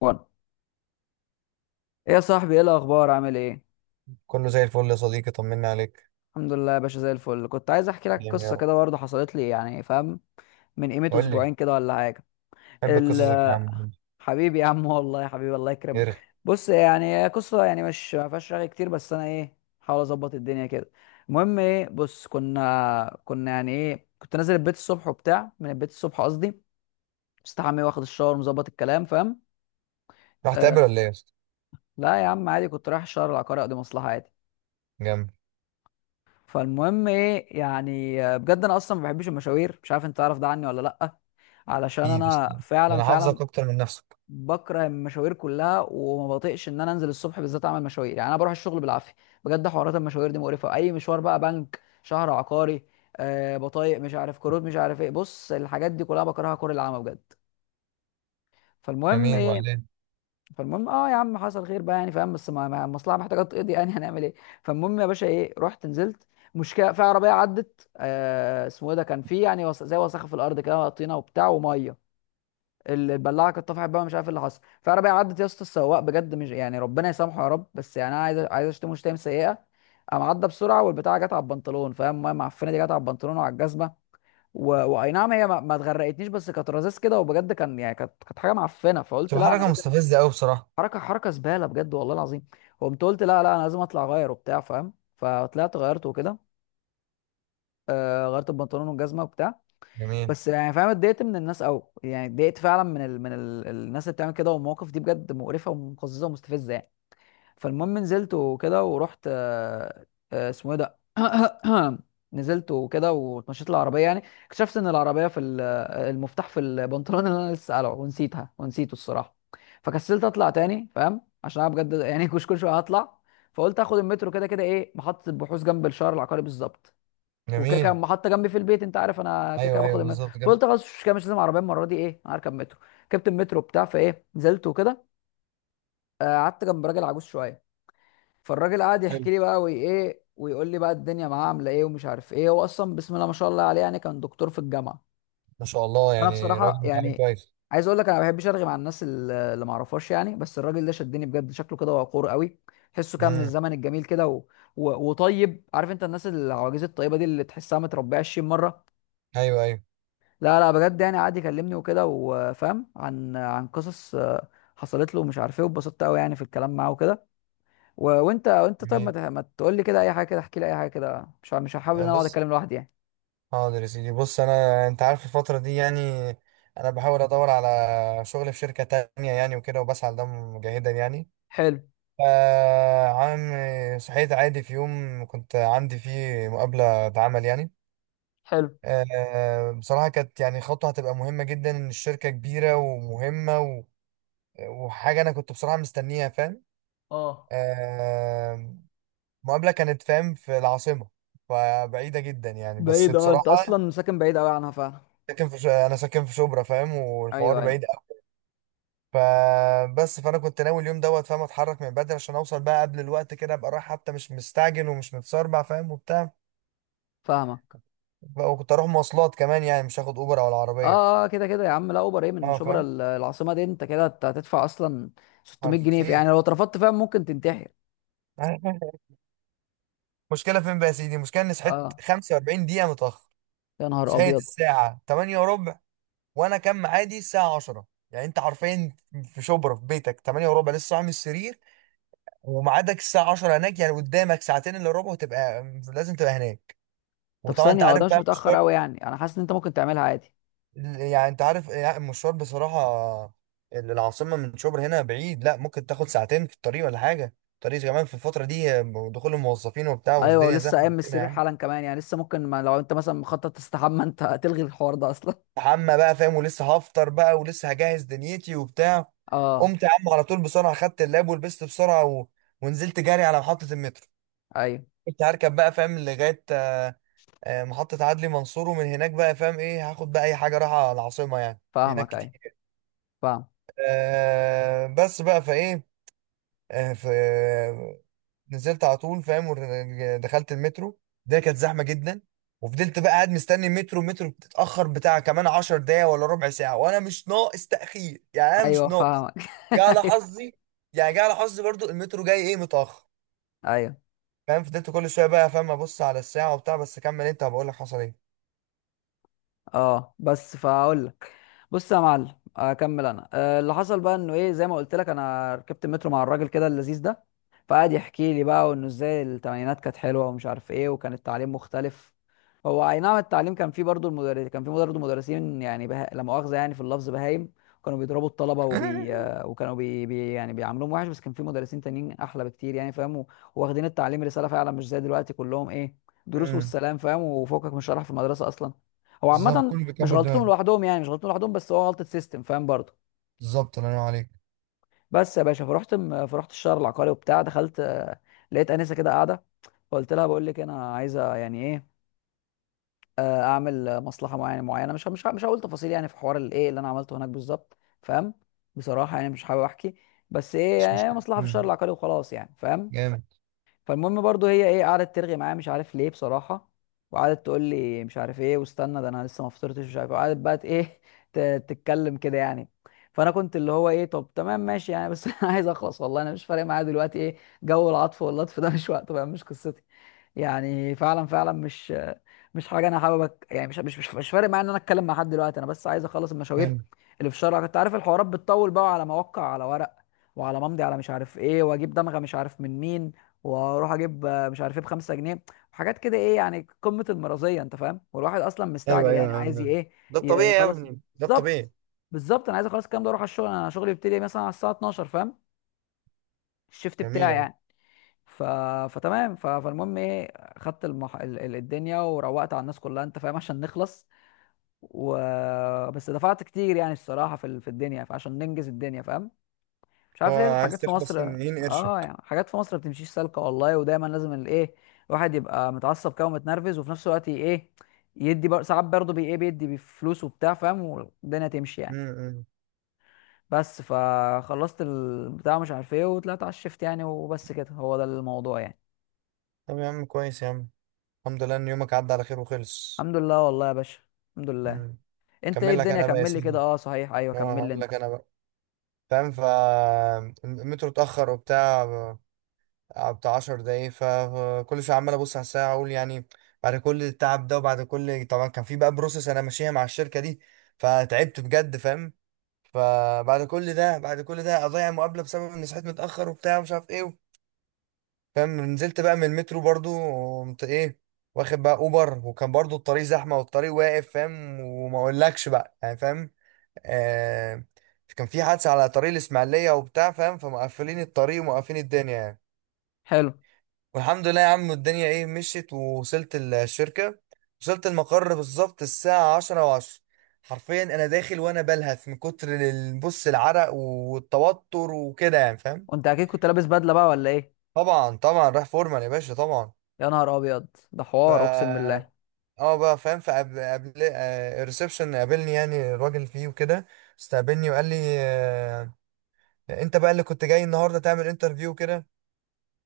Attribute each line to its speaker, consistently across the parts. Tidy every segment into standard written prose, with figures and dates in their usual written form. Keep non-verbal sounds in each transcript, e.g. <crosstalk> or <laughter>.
Speaker 1: وانا، ايه يا صاحبي؟ ايه الاخبار؟ عامل ايه؟
Speaker 2: كله زي الفل يا صديقي، طمنا عليك.
Speaker 1: الحمد لله يا باشا، زي الفل. كنت عايز احكي لك
Speaker 2: جامد يا
Speaker 1: قصه
Speaker 2: رب.
Speaker 1: كده برضه حصلت لي، يعني فاهم؟ من قيمه
Speaker 2: قول لي.
Speaker 1: اسبوعين كده ولا حاجه.
Speaker 2: بحب قصصك يا
Speaker 1: ال-
Speaker 2: عم، قول
Speaker 1: <laughs> حبيبي يا عم، والله يا حبيبي الله
Speaker 2: لي
Speaker 1: يكرمك.
Speaker 2: ارغي.
Speaker 1: بص، يعني هي قصه، يعني مش ما فيهاش رغي كتير، بس انا ايه، حاول اظبط الدنيا كده. المهم ايه، بص، كنا يعني ايه، كنت نازل البيت الصبح وبتاع، من البيت الصبح قصدي، مستحمي واخد الشاور مظبط الكلام، فاهم؟
Speaker 2: رحت
Speaker 1: آه.
Speaker 2: تقابل ولا ايه يا اسطى؟
Speaker 1: لا يا عم عادي، كنت رايح الشهر العقاري اقضي مصلحه عادي.
Speaker 2: جامد.
Speaker 1: فالمهم ايه، يعني بجد انا اصلا ما بحبش المشاوير، مش عارف انت تعرف ده عني ولا لا، علشان
Speaker 2: اكيد يا اسطى،
Speaker 1: انا
Speaker 2: ده
Speaker 1: فعلا
Speaker 2: انا
Speaker 1: فعلا
Speaker 2: حافظك اكتر من نفسك.
Speaker 1: بكره المشاوير كلها، وما بطيقش ان انا انزل الصبح بالذات اعمل مشاوير، يعني انا بروح الشغل بالعافيه، بجد. حوارات المشاوير دي مقرفه، اي مشوار بقى، بنك، شهر عقاري، آه، بطايق، مش عارف كروت، مش عارف ايه، بص الحاجات دي كلها بكرهها كره العامه بجد. فالمهم
Speaker 2: جميل،
Speaker 1: ايه،
Speaker 2: وبعدين؟
Speaker 1: فالمهم اه يا عم، حصل خير بقى يعني فاهم، بس المصلحه محتاجه تقضي يعني <laughs> هنعمل ايه. فالمهم يا باشا ايه، رحت نزلت، مشكله في عربيه عدت، آه اسمه ايه ده، كان في يعني زي وسخه في الارض كده، طينه وبتاع وميه. البلاعه كانت طفحت بقى، مش عارف إيه اللي حصل. في عربيه عدت يا اسطى، السواق بجد مش يعني، ربنا يسامحه يا رب، بس يعني انا عايز اشتمه شتايم سيئه. قام عدى بسرعه والبتاعه جت على البنطلون، فاهم؟ الميه المعفنه دي جت على البنطلون وعلى الجزمه و... واي نعم، هي ما اتغرقتنيش، بس كانت رذاذ كده، وبجد كان يعني كانت حاجه معفنه، فقلت
Speaker 2: تبقى
Speaker 1: لا انا
Speaker 2: حركه
Speaker 1: لازم.
Speaker 2: مستفزه قوي بصراحه.
Speaker 1: حركه، حركه زباله بجد، والله العظيم. وقمت قلت لا لا، انا لازم اطلع اغير وبتاع، فاهم؟ فطلعت غيرت وكده. آه غيرت البنطلون والجزمه وبتاع.
Speaker 2: جميل.
Speaker 1: بس يعني فاهم، اتضايقت من الناس قوي، يعني اتضايقت فعلا من الناس اللي بتعمل كده، والمواقف دي بجد مقرفه ومقززه ومستفزه يعني. فالمهم نزلت وكده ورحت، اسمه ايه ده، <coughs> <clears throat> نزلت وكده واتمشيت العربيه، يعني اكتشفت ان العربيه في المفتاح في البنطلون اللي انا لسه قلعه، ونسيتها ونسيته الصراحه. فكسلت اطلع تاني، فاهم؟ عشان انا بجد <laughs> يعني كل شويه هطلع. فقلت اخد المترو، كده كده ايه، محطه البحوث جنب الشارع العقاري بالظبط، وكده كده
Speaker 2: جميل.
Speaker 1: محطه جنبي في البيت، انت عارف انا كده كده
Speaker 2: ايوه
Speaker 1: باخد
Speaker 2: ايوه
Speaker 1: المترو.
Speaker 2: بالظبط، جامد.
Speaker 1: فقلت خلاص مش كده، مش لازم عربيه المره دي، ايه انا هركب مترو. ركبت المترو بتاع فايه نزلت وكده. قعدت جنب راجل عجوز شويه. فالراجل قعد
Speaker 2: حلو.
Speaker 1: يحكي لي بقى، وايه، ويقول لي بقى الدنيا معاه عامله ايه، ومش عارف ايه. هو اصلا بسم الله ما شاء الله عليه، يعني كان دكتور في الجامعه.
Speaker 2: ما شاء الله،
Speaker 1: انا
Speaker 2: يعني
Speaker 1: بصراحه
Speaker 2: راجل متعلم
Speaker 1: يعني،
Speaker 2: كويس.
Speaker 1: عايز اقول لك انا ما بحبش ارغي مع الناس اللي ما اعرفهاش يعني، بس الراجل ده شدني بجد، شكله كده وقور قوي، تحسه كده من
Speaker 2: امم.
Speaker 1: الزمن الجميل كده وطيب. عارف انت الناس العواجيز الطيبه دي اللي تحسها متربيه 20 مره.
Speaker 2: ايوه ايوه.
Speaker 1: لا لا بجد يعني، قعد يكلمني وكده، وفاهم عن قصص حصلت له ومش عارف ايه، واتبسطت قوي يعني في الكلام معاه وكده. و... وانت طيب،
Speaker 2: جميل.
Speaker 1: ما تقول لي كده اي حاجه كده، احكي لي اي حاجه كده، مش هحاول ان
Speaker 2: يعني
Speaker 1: انا اقعد
Speaker 2: بص،
Speaker 1: اتكلم لوحدي يعني.
Speaker 2: حاضر يا سيدي، بص انا انت عارف الفتره دي يعني انا بحاول ادور على شغل في شركه تانية يعني وكده، وبسعى لده مجاهدا يعني.
Speaker 1: حلو.
Speaker 2: آه عم، صحيت عادي في يوم كنت عندي فيه مقابلة عمل يعني.
Speaker 1: حلو.
Speaker 2: آه بصراحة كانت يعني خطوة هتبقى مهمة جدا، إن الشركة كبيرة ومهمة و... وحاجة أنا كنت بصراحة مستنيها، فاهم.
Speaker 1: اه،
Speaker 2: آه مقابلة كانت فاهم في العاصمة، فبعيدة جدا يعني بس
Speaker 1: بعيد اه، انت
Speaker 2: بصراحة.
Speaker 1: اصلا ساكن بعيد قوي عنها فعلا.
Speaker 2: ساكن في أنا ساكن في شبرا، فاهم،
Speaker 1: ايوه
Speaker 2: والحوار
Speaker 1: ايوه،
Speaker 2: بعيد أوي. فبس فأنا كنت ناوي اليوم دوت، فاهم، أتحرك من بدري عشان أوصل بقى قبل الوقت كده، أبقى رايح حتى مش مستعجل ومش متسربع، فاهم وبتاع.
Speaker 1: فاهمك.
Speaker 2: وكنت اروح مواصلات كمان، يعني مش هاخد اوبر او
Speaker 1: اه
Speaker 2: العربيه.
Speaker 1: اه، كده كده يا عم، لا اوبر ايه من
Speaker 2: اه
Speaker 1: شبرا
Speaker 2: فاهم.
Speaker 1: العاصمه دي، انت كده هتدفع اصلا 600
Speaker 2: عارف
Speaker 1: جنيه في يعني
Speaker 2: كتير.
Speaker 1: لو اترفضت فاهم، ممكن تنتحر.
Speaker 2: <laughs> مشكله فين بقى يا سيدي؟ المشكله اني صحيت
Speaker 1: اه.
Speaker 2: 45 دقيقه متاخر.
Speaker 1: يا نهار
Speaker 2: صحيت
Speaker 1: ابيض.
Speaker 2: الساعه 8 وربع، وانا كان ميعادي الساعه 10. يعني انت حرفيا في شبرا في بيتك 8 وربع لسه صاحي من السرير، وميعادك الساعه 10 هناك، يعني قدامك ساعتين الا ربع وتبقى لازم تبقى هناك،
Speaker 1: طب
Speaker 2: وطبعا انت
Speaker 1: ثانيه، هو
Speaker 2: عارف
Speaker 1: ده مش
Speaker 2: بقى.
Speaker 1: متاخر قوي يعني؟ انا حاسس ان انت ممكن تعملها عادي.
Speaker 2: يعني انت عارف، يعني المشوار بصراحة العاصمة من شبرا هنا بعيد، لا ممكن تاخد ساعتين في الطريق ولا حاجة، الطريق كمان في الفترة دي دخول الموظفين وبتاع،
Speaker 1: ايوه،
Speaker 2: والدنيا
Speaker 1: ولسه
Speaker 2: زحمة
Speaker 1: قايم من
Speaker 2: كده يا
Speaker 1: السرير
Speaker 2: عم.
Speaker 1: حالا كمان، يعني لسه ممكن، ما لو انت مثلا مخطط تستحمى <laughs> انت هتلغي الحوار ده اصلا.
Speaker 2: حمى بقى فاهم، ولسه هفطر بقى ولسه هجهز دنيتي وبتاع.
Speaker 1: اه.
Speaker 2: قمت يا عم على طول بسرعة، خدت اللاب ولبست بسرعة و... ونزلت جري على محطة المترو.
Speaker 1: ايوه
Speaker 2: كنت هركب بقى فاهم لغاية محطة عدلي منصور، ومن هناك بقى فاهم ايه هاخد بقى أي حاجة رايحة العاصمة، يعني في هناك
Speaker 1: فاهمك. ايوه
Speaker 2: كتير.
Speaker 1: فاهم.
Speaker 2: بس بقى فايه، آه، ف نزلت على طول فاهم، دخلت المترو. ده كانت زحمه جدا. وفضلت بقى قاعد مستني المترو، المترو بتتاخر بتاع كمان 10 دقايق ولا ربع ساعه، وانا مش ناقص تاخير يعني، انا مش
Speaker 1: ايوه
Speaker 2: ناقص.
Speaker 1: فاهمك. <laughs>
Speaker 2: جه على
Speaker 1: ايوه
Speaker 2: حظي، يعني جه على حظي برضو المترو جاي ايه متاخر.
Speaker 1: ايوه.
Speaker 2: فاهم، فضلت كل شويه بقى فاهم ابص على الساعه وبتاع، بس كمل انت هبقول لك حصل ايه.
Speaker 1: اه بس فاقول لك. بص يا معلم اكمل انا، اللي حصل بقى انه ايه، زي ما قلت لك، انا ركبت المترو مع الراجل كده اللذيذ ده، فقعد يحكي لي بقى، وانه ازاي التمانينات كانت حلوه ومش عارف ايه، وكان التعليم مختلف. هو اي نعم، التعليم كان فيه برضه، المدرس كان فيه برضه مدرسين يعني لا مؤاخذه يعني في اللفظ بهايم، كانوا بيضربوا الطلبه وبي...
Speaker 2: <laughs>
Speaker 1: آه، وكانوا يعني بيعاملوهم وحش، بس كان فيه مدرسين تانيين احلى بكتير يعني فاهم، واخدين التعليم رساله فعلا، مش زي دلوقتي كلهم ايه، دروس
Speaker 2: امم.
Speaker 1: والسلام، فاهم؟ وفوقك من شرح في المدرسه اصلا. هو
Speaker 2: بالظبط،
Speaker 1: عامة،
Speaker 2: كله
Speaker 1: مش
Speaker 2: بيكبر
Speaker 1: غلطتهم
Speaker 2: دماغه.
Speaker 1: لوحدهم، يعني مش غلطتهم لوحدهم، بس هو غلطه سيستم، فاهم برضه.
Speaker 2: بالظبط، الله ينور عليك.
Speaker 1: بس يا باشا، فرحت الشهر العقاري وبتاع، دخلت لقيت انسه كده قاعده، فقلت لها بقول لك انا عايزه يعني ايه، اعمل مصلحه معينه معينه، مش هقول تفاصيل يعني، في حوار الايه اللي انا عملته هناك بالظبط، فاهم؟ بصراحه يعني مش حابب احكي، بس ايه
Speaker 2: مش
Speaker 1: يعني
Speaker 2: مشكله.
Speaker 1: مصلحه في الشهر
Speaker 2: مم.
Speaker 1: العقاري وخلاص يعني، فاهم؟
Speaker 2: جامد.
Speaker 1: فالمهم برضو هي ايه، قعدت ترغي معايا مش عارف ليه بصراحه، وقعدت تقول لي مش عارف ايه، واستنى ده انا لسه ما فطرتش، مش عارف ايه. وقعدت بقى ت- ايه <laughs> تتكلم كده يعني، فانا كنت اللي هو ايه طب تمام ماشي يعني، بس <laughs> انا عايز اخلص والله، انا مش فارق معايا دلوقتي ايه جو العطف واللطف ده، مش وقته بقى، مش قصتي. يعني فعلا فعلا، مش مش حاجه انا حابب يعني مش فارق معايا ان انا اتكلم مع حد دلوقتي، انا بس عايز اخلص المشاوير
Speaker 2: حلو.
Speaker 1: اللي في الشارع. كنت عارف الحوارات بتطول بقى، على موقع، على ورق، وعلى ممضي، على مش عارف ايه، واجيب دمغه مش عارف من مين، واروح اجيب مش عارف ايه بخمسة جنيه، وحاجات كده ايه يعني، قمة المرضية، انت فاهم؟ والواحد اصلا
Speaker 2: ايوه
Speaker 1: مستعجل يعني،
Speaker 2: ايوه،
Speaker 1: عايز
Speaker 2: أيوة. ده الطبيعي يا
Speaker 1: يخلص.
Speaker 2: ابني، ده
Speaker 1: بالظبط،
Speaker 2: الطبيعي.
Speaker 1: بالظبط. انا عايز اخلص الكلام ده واروح على الشغل، انا شغلي بيبتدي مثلا على الساعة 12، فاهم؟ الشيفت
Speaker 2: جميل
Speaker 1: بتاعي
Speaker 2: أوي.
Speaker 1: يعني. ف... فتمام، ف... فالمهم ايه، خدت الدنيا، وروقت على الناس كلها، انت فاهم؟ عشان نخلص، و... بس دفعت كتير يعني الصراحة في الدنيا، فعشان ننجز الدنيا فاهم. مش
Speaker 2: هو
Speaker 1: عارف ليه
Speaker 2: عايز
Speaker 1: الحاجات في
Speaker 2: تخلص،
Speaker 1: مصر، اه
Speaker 2: ينقرشك.
Speaker 1: يعني حاجات في مصر ما بتمشيش سالكه والله، ودايما لازم الايه، الواحد يبقى متعصب كده ومتنرفز، وفي نفس الوقت ايه، ساعات برضه بي ايه بيدي بفلوس وبتاع، فاهم؟ والدنيا تمشي يعني.
Speaker 2: امم.
Speaker 1: بس فخلصت البتاع مش عارف ايه، وطلعت على الشفت يعني، وبس كده، هو ده الموضوع يعني.
Speaker 2: طب يا عم كويس يا عم، الحمد لله ان يومك عدى على خير وخلص.
Speaker 1: الحمد لله والله يا باشا، الحمد لله.
Speaker 2: امم.
Speaker 1: انت ايه
Speaker 2: كمل لك
Speaker 1: الدنيا؟
Speaker 2: انا بقى يا
Speaker 1: كمل لي كده.
Speaker 2: سيدي،
Speaker 1: اه صحيح، ايوه
Speaker 2: اه
Speaker 1: كمل لي
Speaker 2: هقول
Speaker 1: انت.
Speaker 2: لك انا بقى. فاهم، المترو اتاخر وبتاع، بتاع 10 دقايق، فكل شويه عمال ابص على الساعه اقول يعني. بعد كل التعب ده، وبعد كل طبعا كان في بقى بروسس انا ماشيها مع الشركه دي، فتعبت بجد فاهم. فبعد كل ده بعد كل ده اضيع مقابله بسبب اني صحيت متاخر وبتاع ومش عارف ايه. فاهم، نزلت بقى من المترو برضو، قمت ايه واخد بقى اوبر، وكان برضو الطريق زحمه والطريق واقف فاهم، وما اقولكش بقى يعني، فاهم. آه كان في حادثه على طريق الاسماعيليه وبتاع فاهم، فمقفلين الطريق ومقفلين الدنيا يعني.
Speaker 1: حلو.
Speaker 2: والحمد لله يا عم الدنيا ايه مشيت ووصلت الشركه. وصلت المقر بالظبط الساعه 10:10، حرفيا انا داخل وانا بلهث من كتر بص العرق والتوتر وكده يعني، فاهم.
Speaker 1: وانت اكيد كنت لابس بدله بقى ولا ايه؟
Speaker 2: طبعا طبعا رايح فورمال يا باشا، طبعا.
Speaker 1: يا نهار ابيض، ده
Speaker 2: ف
Speaker 1: حوار اقسم بالله.
Speaker 2: اه بقى فاهم، فقبل الريسبشن قابلني، يعني الراجل فيه وكده. استقبلني وقال لي: آه، انت بقى اللي كنت جاي النهارده تعمل انترفيو كده،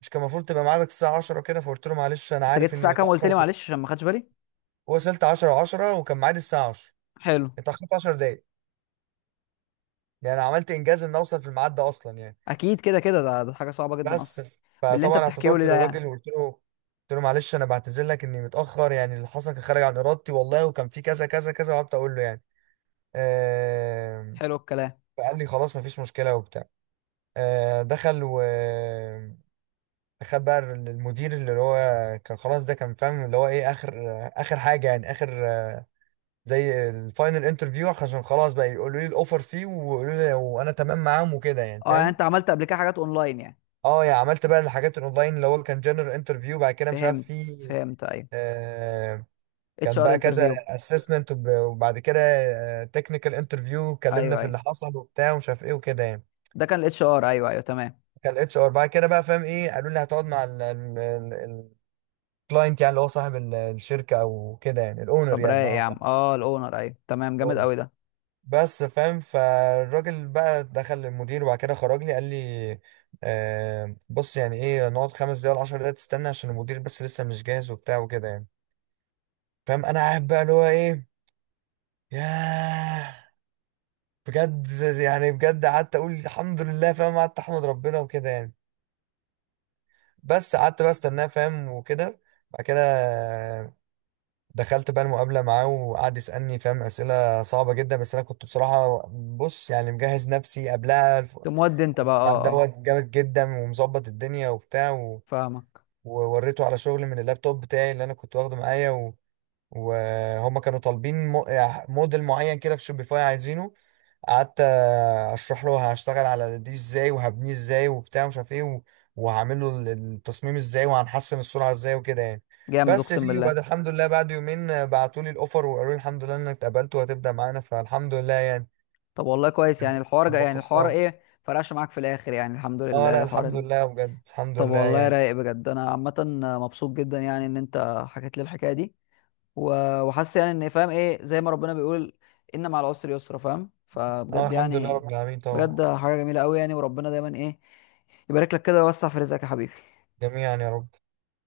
Speaker 2: مش كان المفروض تبقى ميعادك الساعه 10 كده؟ فقلت له: معلش، انا
Speaker 1: انت جيت
Speaker 2: عارف اني
Speaker 1: الساعه كام قلت
Speaker 2: متاخر،
Speaker 1: لي؟
Speaker 2: بس
Speaker 1: معلش عشان ما خدش بالي.
Speaker 2: وصلت 10:10 وكان ميعادي الساعه 10.
Speaker 1: حلو.
Speaker 2: اتاخرت 10 دقايق، يعني انا عملت انجاز ان اوصل في الميعاد ده اصلا يعني.
Speaker 1: اكيد كده كده، ده حاجه صعبه جدا
Speaker 2: بس
Speaker 1: اصلا، باللي انت
Speaker 2: فطبعا
Speaker 1: بتحكيه
Speaker 2: اعتذرت
Speaker 1: لي ده يعني.
Speaker 2: للراجل وقلت له، قلت له: معلش انا بعتذر لك اني متاخر، يعني اللي حصل كان خارج عن ارادتي والله، وكان في كذا كذا كذا، وقعدت اقول له يعني.
Speaker 1: حلو الكلام.
Speaker 2: فقال لي: خلاص، مفيش مشكلة وبتاع. دخل و خد بقى المدير، اللي هو كان خلاص، ده كان فاهم اللي هو ايه، اخر، حاجة يعني، اخر زي الفاينل انترفيو، عشان خلاص بقى يقولوا لي الاوفر فيه ويقولوا لي، وانا تمام معاهم وكده يعني،
Speaker 1: اه يعني
Speaker 2: فاهم.
Speaker 1: انت عملت قبل كده حاجات اونلاين يعني؟
Speaker 2: اه يعني عملت بقى الحاجات الاونلاين، اللي هو كان جنرال انترفيو، بعد كده مش عارف
Speaker 1: فهمت
Speaker 2: في.
Speaker 1: فهمت ايوه،
Speaker 2: آه
Speaker 1: اتش
Speaker 2: كان
Speaker 1: ار
Speaker 2: بقى كذا
Speaker 1: انترفيو.
Speaker 2: اسسمنت، وبعد كده تكنيكال انترفيو، اتكلمنا
Speaker 1: ايوه
Speaker 2: في اللي
Speaker 1: ايوه،
Speaker 2: حصل وبتاع ومش عارف ايه وكده يعني.
Speaker 1: ده كان الاتش ار، ايوه ايوه تمام.
Speaker 2: كان الاتش ار بعد كده بقى فاهم ايه، قالوا لي هتقعد مع الكلاينت، يعني اللي هو صاحب الشركه او كده، يعني الاونر
Speaker 1: طب
Speaker 2: يعني
Speaker 1: رايق يا
Speaker 2: بمعنى
Speaker 1: عم،
Speaker 2: صح،
Speaker 1: اه الاونر، ايوه تمام، جامد
Speaker 2: الاونر.
Speaker 1: قوي ده.
Speaker 2: بس فاهم، فالراجل بقى دخل للمدير وبعد كده خرج لي قال لي: بص يعني ايه، نقعد خمس دقايق ولا 10 دقايق تستنى عشان المدير بس لسه مش جاهز وبتاع وكده يعني. فاهم، انا قاعد بقى اللي هو ايه، ياه، بجد، يعني بجد قعدت اقول الحمد لله فاهم، قعدت احمد ربنا وكده يعني. بس قعدت بقى استناه فاهم وكده. بعد كده دخلت بقى المقابلة معاه، وقعد يسألني فاهم أسئلة صعبة جدا، بس أنا كنت بصراحة بص يعني مجهز نفسي قبلها،
Speaker 1: تقوم ودي انت بقى،
Speaker 2: مع
Speaker 1: اه اه.
Speaker 2: دوت جامد جدا ومظبط الدنيا وبتاع، و...
Speaker 1: فاهمك.
Speaker 2: ووريته على شغل من اللابتوب بتاعي اللي أنا كنت واخده معايا، و... وهما كانوا طالبين موديل معين كده في شوبيفاي عايزينه. قعدت اشرح له هشتغل على دي ازاي وهبنيه ازاي وبتاع مش عارف ايه، وهعمل له التصميم ازاي وهنحسن السرعه ازاي وكده يعني.
Speaker 1: جامد
Speaker 2: بس يا
Speaker 1: اقسم
Speaker 2: سيدي، وبعد
Speaker 1: بالله.
Speaker 2: الحمد لله بعد يومين بعتوا لي الاوفر وقالوا لي الحمد لله انك اتقبلت وهتبدا معانا، فالحمد لله يعني.
Speaker 1: طب والله كويس
Speaker 2: كان
Speaker 1: يعني، الحوار جا يعني،
Speaker 2: موقف
Speaker 1: الحوار
Speaker 2: صعب.
Speaker 1: ايه فرقش معاك في الاخر يعني، الحمد
Speaker 2: اه
Speaker 1: لله،
Speaker 2: لا،
Speaker 1: الحوار
Speaker 2: الحمد
Speaker 1: ال...
Speaker 2: لله بجد، الحمد
Speaker 1: طب
Speaker 2: لله
Speaker 1: والله
Speaker 2: يعني.
Speaker 1: رايق بجد. انا عامه مبسوط جدا يعني ان انت حكيت لي الحكايه دي، وحاسس يعني ان فاهم ايه، زي ما ربنا بيقول ان مع العسر يسرا، فاهم؟
Speaker 2: اه
Speaker 1: فبجد
Speaker 2: الحمد لله
Speaker 1: يعني،
Speaker 2: رب العالمين
Speaker 1: بجد
Speaker 2: طبعا.
Speaker 1: حاجه جميله قوي يعني. وربنا دايما ايه، يبارك لك كده ويوسع في رزقك يا حبيبي.
Speaker 2: جميعا يا رب.